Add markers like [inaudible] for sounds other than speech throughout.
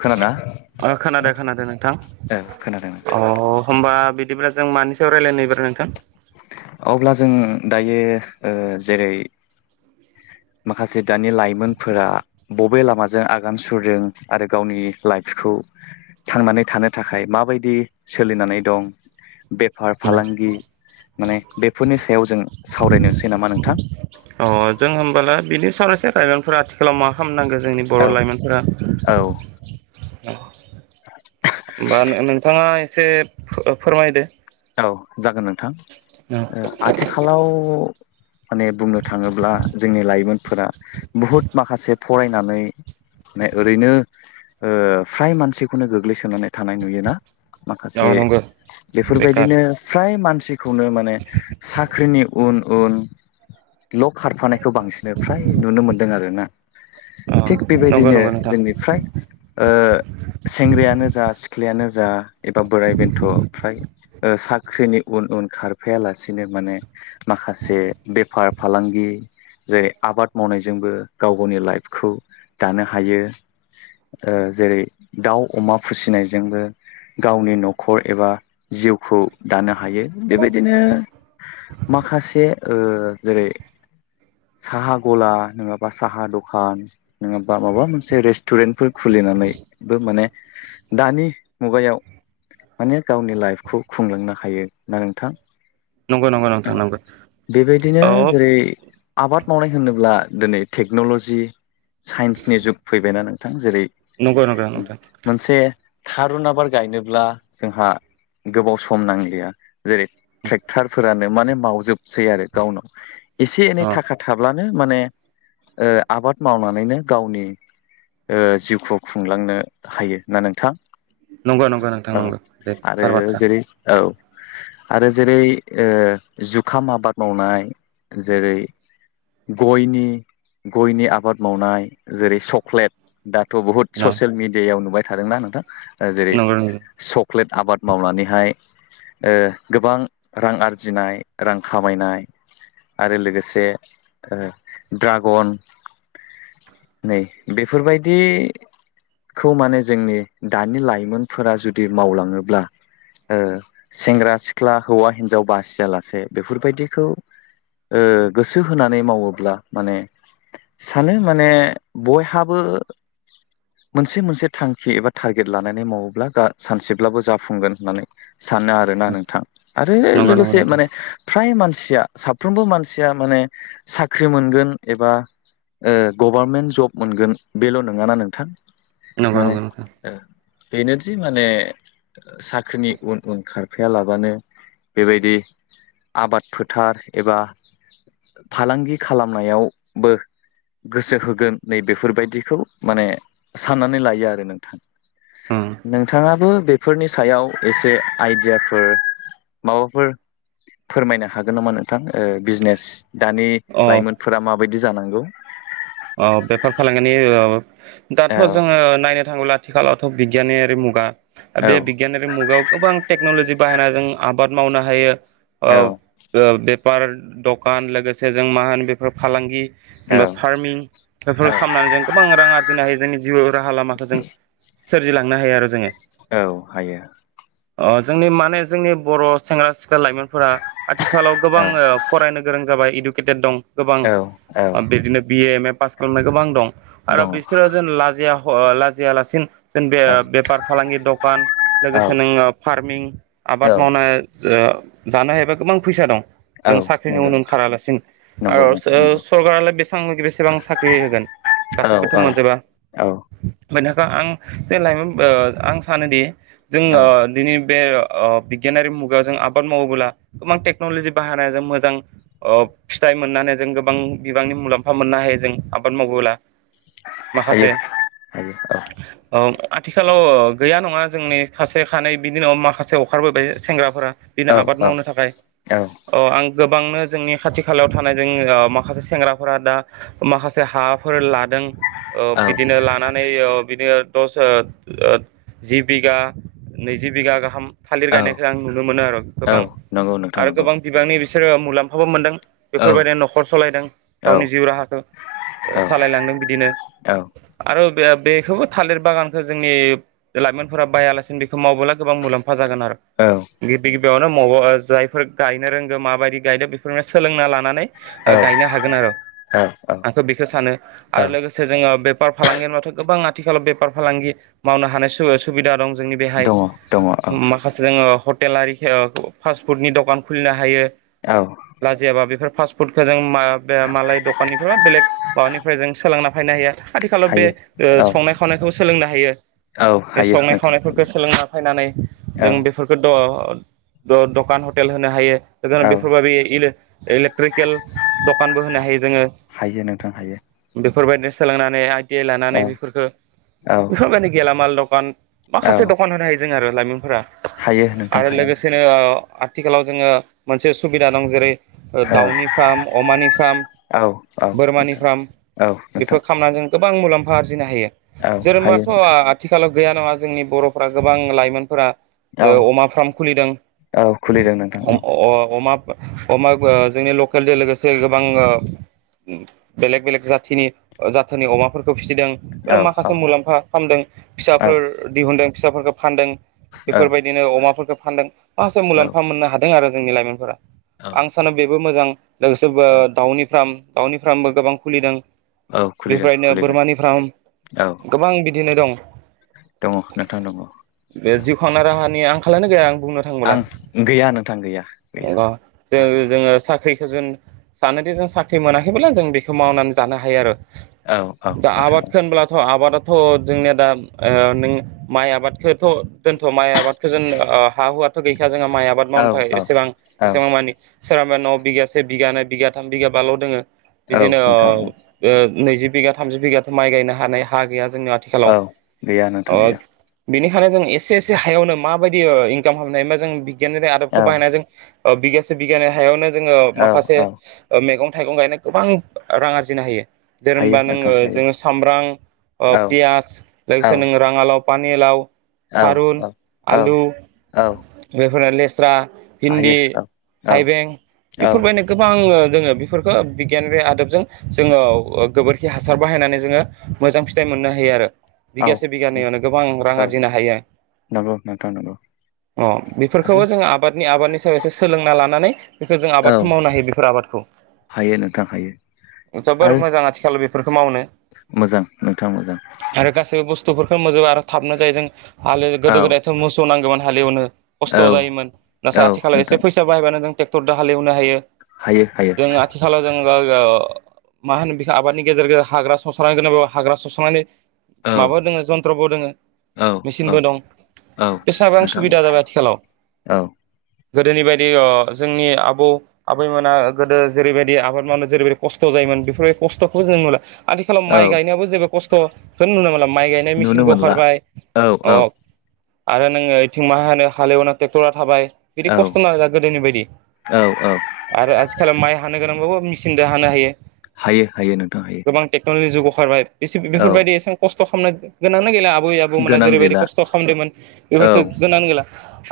खोनादोंना खोनादों खोनादों नोंथां औ खोनादों नोंथां अ होमबा बि बिदिब्ला जों मानि सायाव रायलायनो एबार नोंथां? अब्ला जों दायो ओ जेरै [inaudible] माखासे दानि लाइमोनफोरा बबे लामाजों आगान सुरदों आरो गावनि लाइफखौ थांनानै थानो थाखाय माबायदि सोलिनानै दं। बेफार अ फालांगि माने बेफोरनि सायाव जों सावरायनोसै नामा नोंथां। बि सावरायस लाइमोनफोरा आथिखालाव मा खालामनांगौ जोंनि औ बर' लाइमोनफोरा औ [unintelligible] होमबा नोंथाङा एसे फोरमायदो। औ जागोन नोंथां आथिखालाव माने बुंनो थाङोब्ला जोंनि लाइमोनफोरा बहुत माखासे फरायनानै माने ओरैनो ओ फ्राय मानसिखौनो गोग्लैसोनानै थानाय नुयोना? औ माखासे नंगौ बे बेखार फोरबायदिनो फ्राय मानसिखौनो माने साख्रिनि उन उन ल खारफानायखौ बांसिनो फ्राय नुनो मोन्दों आरोना। अ थिग नंगौ बेबायदिनो नंगौ नोंथां जोंनिफ्राय ओ सेंग्रायानो जा सिख्लायानो जा एबा बोराय बेन्थ' फ्राय ओ साख्रिनि उन उन खारफायालासिनो माने माखासे बेफार फालांगि जेरै आबाद मावनायजोंबो गाव गावनि लाइफखौ दानो हायो। ओ जेरै दाउ अमा फिसिनायजोंबो गावनि न'खर एबा जिउखौ दानो हायो बेबायदिनो माखासे ओ जेरै साहा गला नङाबा साहा दखान नङाबा माबा मोनसे रेस्ट टुरेन्टफोर खुलिनानैबो माने दानि मुगायाव माने गावनि लाइफखौ खुंलांनो हायो ना नोंथां। नंगौ नंगौ नोंथां नंगौ बेबायदिनो औ जेरै आबाद मावनाय होनोब्ला दिनै टेक्न'ल'जि साइन्सनि जुग फैबायना नोंथां जेरै नंगौ नोंथां नोंथां। मोनसे थारुन आबाद गायनोब्ला जोंहा गोबाव सम नांलिया। जेरै ट्रेक्टार फोरानो माने मावजोबसै आरो गावनाव एसे एनै अ थाखा थाब्ला नो माने ओ आबाद मावनानैनो गावनि ओ जिउखौ खुंलांनो हायो ना नोंथां। नंगौ नंगौ नोंथां औ नंगौ दे जेरै औ। आरो जेरै ओ जुखाम आबाद मावनाय जेरै गयनि गयनि आबाद मावनाय जेरै चक्लेट दाथ' बुहुत ससियेल मिडियायाव नुबाय थादोंना नोंथां जेरै नंगौ नंगौ सक्लेट आबाद मावनानैहाय ओ गोबां रां आरजिनाय रां खामायनाय। आरो लोगोसे ड्रागन। नै बेफोरबायदि खौ माने जोंनि दानि लाइमोनफोरा जुदि मावलाङोब्ला। ओ सेंग्रा सिख्ला हौवा हिनजाव बासियालासे बेफोरबायदिखौ ओ गोसो होनानै मावोब्ला माने सानो माने बयहाबो मोनसे मोनसे थांखि एबा टारगेट लानानै मावोब्ला सानसेब्लाबो फुंगोन होननानै सानो आरोना नोंथां आरो नंगौ नंगौ लोगोसे नोंथां माने फ्राय मानसि या साफ्रोमबो मानसिया माने साख्रि मोनगोन एबा ओ गभारनमेन्ट जब मोनगोन बेल' नोङाना नोंथां। नंगौ माने नंगौ नोंथां। ओ बेनोदि माने साख्रिनि उन उन खार फायालाबानो बेबायदि आबाद फोथार एबा फालांगि खालामनायावबो गोसो होगोन नै बेफोरबायदिखौ माने साननानै लायो आरो नोंथां। नोंथां नोंथाङाबो बे फोरनि सायाव एसे आइडियाफोर माबाफोर फोरमायनो हागोन नामा नोंथां बिजनेस दानि अ लाइमोनफोरा माबायदि जानांगौ औ बेफार फालांगिनि दाथ' औ जोंङो नायनो थांङोब्ला आथिखालावथ' बिगियानयानिरि मुगा औ बे बिगनिारि मुगायाव गोबां टेकनलजि बाहायना जों आबाद मावनो हायो बे बार दखान लोगोसे जों मा होनो बेफोर फालांगि औ होनबा फार्मिं बेफोरखौ औ खालामनानै जों गोबां रां आरजिनो हायो जोंनि जिउ राहा लामाखौ जों सोरजिलांनो हायो आरो जोङो औ हायो अ जोंनि माने जोंनि बर' सेंग्रा सिख्ला लाइमोनफोरा आथिखालाव गोबां औ फरायनो गोरों जाबाय इडुकेटेड दं गोबां औ औ बिदिनो बिए एम ए पास खालामनाय गोबां दं आरो दङ बिसोरो जेन लाजिया लाजियालासिनो जों बे औ बेफार फालांगि दखान लोगोसे नोंङो फार्मिं औ आबाद मावनाय जो जानो हायोबा गोबां फैसा दं। औ जों साख्रिनि नंगौ उन नोंथां ओंखारालासिनो नंगौ आरो ओस नोंथां नंगौ सरकारालाय बेसेबां बेसेबां सा ख्रि होगोन औ गासिबोथ' औ मोनजोबा। औ बेनो आं जों लाइमोन ओ आं सानोदि औ जोङो दिनै बे ओ बिगियानारि मुगायाव जों आबाद मावोब्ला गोबां टेक्न'लजि बाहायनायजों मोजां ओ फिथाइ मोननानै जों गोबां बिबांनि मुलाम्फा मोननो हायो जों आबाद मावबोला हायो माखासे हायो औ ओ आथिखालाव ओ गैया नङा जोंनि खासे खानै बिनि उनाव माखासे ओं खारबोबाय सेंग्राफोरा बिनो औ आबाद मावनो थाखाय औ अ आं गोबांनो जोंनि खाथि खालायाव थानाय जोंनि माखासे सेंग्राफोरा दा माखासे हाफोर ला दों ओ औ बिदिनो लानानै ओ बिदिनो दस ओ ओ जि बिगा नैजि बिगा गाहाम थालिर औ गायनायखौ आं नुनो मोनो आरो औ गोबां नंगौ नोंथां आरो नंगौ गोबां बिबांनि बिसोरो मुलाम्फाबो मोनदों। औ बेफोरबायदिनो न'खर सलायदों औ गावनि जिउ राहाखौ ओ सालायलांदों बिदिनो औ आ ओ बे बेखौबो थालिर बागानखौ जोंनि लाइमोनफोरा बायालासिनो बेखौ मावबोला गोबां मुलाम फा जागोन आरो गिबि गिबियावनो [unintelligible] जायफोर गायनो रोंगो माबायदि गायदो बेफोरनो सोलोंना लानानै ओ गायनो हागोन आरो औ औ आंथ' बेखौ सानो औ आरो लोगोसे जोङो बे फार फालांगि होनबाथ' गोबां आथिखालाव बेफार फालांगि मावनो हानाय सु-सुबिदा दं। जोंनि बेहाय दङ दङ औ माखासे जोङो हटेल आरि ओ फास्ट फुडनि दखान खुलिनो हायो। औ लाजियाबा बेफोर फास्टफुडखौ जों मा-मालाय द'खाननि नो बेलेग माबानिफ्राय जों सोलोंना फैनो हायो आथिखालाव बे हायो ओ औ संनाय खावनायखौ सोलोंनो हायो। औ बे हायो संनाय नोंथां खावनायफोरखौ हायो सोलोंना फैनानै औ जों बेफोरखौ द द-दखान हटेल होनो हायो औ [unintelligible] इलेक्ट्रिकेल द खानबो होनो हायो जोङो। हायो नोंथां हायो। बेफोरबायदिनो सोलोंनानै आइ टि आइ लानानै औ बेफोरखौ औ बेफोरबायदि गेलामाल द'खान औ माखासे द'खान होनो हायो जों आरो लाइमोनफोरा हायो नोंथां आरो हायो लोगोसेनो ओ आथिखालाव जोङो मोनसे सुबिदा दं जेरै- औ दाउनि फार्म अमानि फार्म औ औ बोरमानि नोंथां फार्म औ बेफोर नोंथां खालामनानै जों गोबां मुलाम्फा आरजिनो हायो। औ हायो जोरोमाथ' नोंथां आथिखालाव गैया नङा जोंनि बर'फ्रा गोबां लाइमोनफोरा औ ओ अमा फार्म खुलिदों औ खुलिदों नोंथां औ अ-अ-अमा अमा ओ जोंनि लकेलजों लोगोसे गोबां ओ बेलेग बेलेग जाथिनि जाथोनि अमाफोरखौ फिसिदों औ बे औ माखासे मुलाम्फा खामदों औ फिसाफोर दिहुनदों फिसाफोरखौ फानदों बेफोरबायदिनो अमाफोरखौ फानदों मासे औ मुलाम्फा मोननो हादों आरो जोंनि लाइमोनफोरा औ आं सानो बेबो मोजां लोगोसे बो औ दाउनि फार्म दाउनि फार्मबो गोबां खुलिदों औ बेफोर खुलिदों बायदिनो खुलिदों बोरमानि फार्म औ गोबां बिदिनो दं। दङ नोंथां दङ बे जिउ खांना राहानि आंखालानो गैया आं बुंनो थांबोला आं गैया नोंथां गैया गैया ग जोङो जोङो साख्रि जोन सानोदि जों साख्रि मोनाखैबोब्ला जों बेखौ मावनानै जानो हायो आरो। औ औ दा नोंथां आबाद औ होनब्लाथ' आबादा थ' जोंनिया दा ओ नों माइ आबादखोथ' दोनथ' माइ आबादखो जोन ओ हा हुवाथ' गैखा जोङा माइ आबाद औ मावनो थाखाय औ एसेबां एसेबां मानि सोरबा न' बिगासे बिगानै बिगाथाम बिगाब बाल' दोङो औ इदिनो नोंथां औ ओ ओ नैजि बिगा थामजि बिगाथ' माइ गायनो हानाय हा गैया जोंनि आथिखालाव औ गैया नोंथां ओ गैया बेनिखायनो जों एसे एसे हायावनो माबादि इनकाम खालामनाय हा जों बिगियाननि औ आदबखौ बाहायनाय जों ओ बिगासे बिगानै हायावनो जोङो माखासे औ ओ मैगं थाइगं गायना गोबां रां आरजिनो हायो। हायो जेनेबा नोंथां नोङो हायो जोङो सामब्राम, ओ औ पियास, औ लोगोसे नोङो राङालाव, पानिलाव, औ थारुन, औ औ आलु औ बेफोरनो ले स्रा, भिन्दी, हायो औ औ थाइबें, औ इफोरबायनो गोबां ओ जोङो बेफोरखो बिगियान बे आदबजों जोङो ओ गोबोरखि हासार बाहायनानै जोङो मोजां फिथाइ मोननो हायो आरो औ बिगासे बिगानैयावनो गोबां रां औ आरजिनो हायो। नंगौ नोंथां नंगौ अ आरो बेफोरखौबो जोङो आबादनि आबादनि सायाव एसे सोलोंना ला नानै बेखौ जों औ आबादखौ मावनो हायो बेफोर आबादखौ। हायो नोंथां हायो। जोबोर आरो मोजां आथिखाल बेफोरखौ मावनो मोजां नोंथां मोजां आरो गासैबो बुस्थुफोरखौ [unintelligible] आरो थाबनो जायो जों हाल औ गोदो गोदायथ' मोसौ नांगौमोन हालेवनो खस्थ' औ जायोमोन औ नाथाय आथिखालाव नोंथां एसे फैसा बाहायबानो जों टेक्टर दो हालेवनो हायो। हायो। हायो जों आथिखालाव जों गो ओ मा होनो बेखो आबादनि गेजेर गेजेर हाग्रा सस्रां गोनां बे हाग्रा सस्रांनानै औ माबा दोङो जन्थ्रबो दङो, औ औ मिचिनबो दं, औ एसाबां नोंथां सुबिदा जाबाय आथिखालाव। औ गोदोनि बायदि अ जोंनि आबौ आबैमोना गोदो जेरैबायदि आबाद मावनो जेरैबायदि खस्थ' जायोमोन बेफोरबायदि खस्थ'खौ जों नुला। आथिखालाव औ माइ गायनायावबो जेबो खस्थ' होन नुनो मोनला। माइ गायनाय नुनो मिचिनबो मोनला अंखारबाय औ अ औ आरो नोङो इथिं मा होनो हालेवनो टेक्टरा थाबाय। बिदि औ खस्थ' औ नांजा गोदोनि बायदि औ आरो आजि माइ हानो गोनांबाबो मिचिन दो हानो हायो। हायो हायो नोंथां हायो। ओंखारबाय बेसिब औ बेफोरबायदि एसे खस्थ' खामनो गोनांनो गैला आबै आबौमोना गोनां जेरैबायदि गैला खस्थ' खामदोमोन औ बेफोरफोरखौ गोनांनो गैला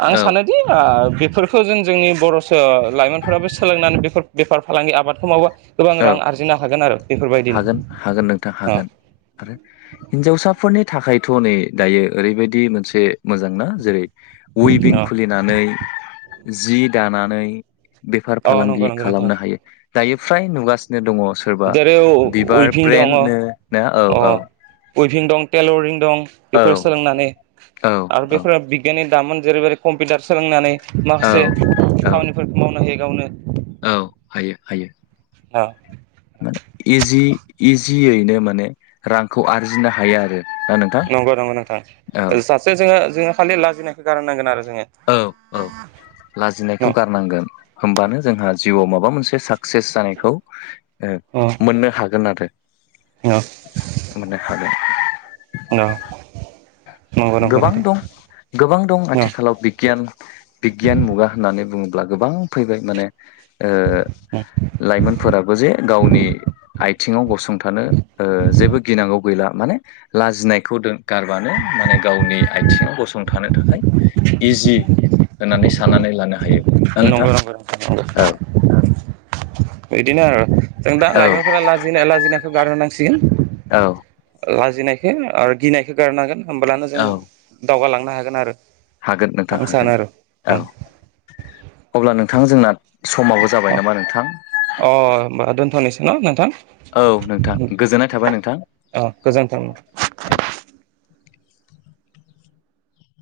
आं औ सानोदि ओ बेफोरखो जों जोंनि बर'सो लाइमोनफोराबो सोलोंनानै बेफोर बेफार फालांगि आबादखौ मावबा गोबां औ रां आरजिनो हागोन आरो। बेफोरबायदिनो हागोन हागोन नोंथां अ हागोन आरो हिनजावसाफोरनि थाखाय थ' नै दायो ओरैबायदि मोनसे मोजांना जेरै उइभिं अ खुलिनानै जि दानानै बेफार अ फालांगि नंगौ नंगौ नोंथां खालामनो हायो दायो फ्राय नुगासिनो दङ। सोरबा जेरै औ बिबार ब्रेन्ड नो ना औ औ उइभिं दं टेइलरिं दं औ बेफोर सोलोंनानै औ आरो औ बेफोरो बिगियानि दामोन जेरैबायदि कम्पिउटार सोलोंनानै माखासे औ खामानिफोरखौ मावनो हायो गावनो। औ हायो हायो। औ। इजि इजियैनो माने रांखौ आरजिनो हायो आरो। ना नोंथां नंगौ नंगौ नोंथां औ ओ सासे जोङो ओ जोङो खालि लाजिनायखौ गारनांगोन आरो। जोङो औ औ लाजिनायखौ न' गारनांगोन होमबानो जोंहा जिउआव माबा मोनसे साक्सेस जानायखौ ओ नंगौ मोननो हागोन आरो। मोननो हागोन। नंगौ नोंथां गोबां दं गोबां दं नंगौ आथिखालाव बिगियान बिगियान मुगा होननानै बुङो ब्ला गोबां फैबाय माने ओ लाइमोनफोराबो जे गावनि आयथिङाव गसंथानो ओ जेबो गिनांगौ गैला माने लाजिनायखौ दोन गारबानो माने गावनि आथिङाव गसंथानो थाखाय इजि होननानै साननानै लानो हायो ना उनाव नोंथां औ [unintelligible] इदिनो आरो जों दा औ लाइमोनफोरा लाजिनाया लाजिनायखौ गारनो नांसि औ। लाजिनायखो आरो गिनायखो गारनांगोन होमब्लानो जों औ दावगालांनो हागोन आरो हागोन नोंथां आं सानो हागोन आरो औ अ अब्ला नोंथां जोंना समाबो जाबाय नामा नोंथां। अ होमबा दोनथ'नोसै न नोंथां औ नोंथां उम गोजोननाय थाबाय नोंथां अ गोजोन्थों। दे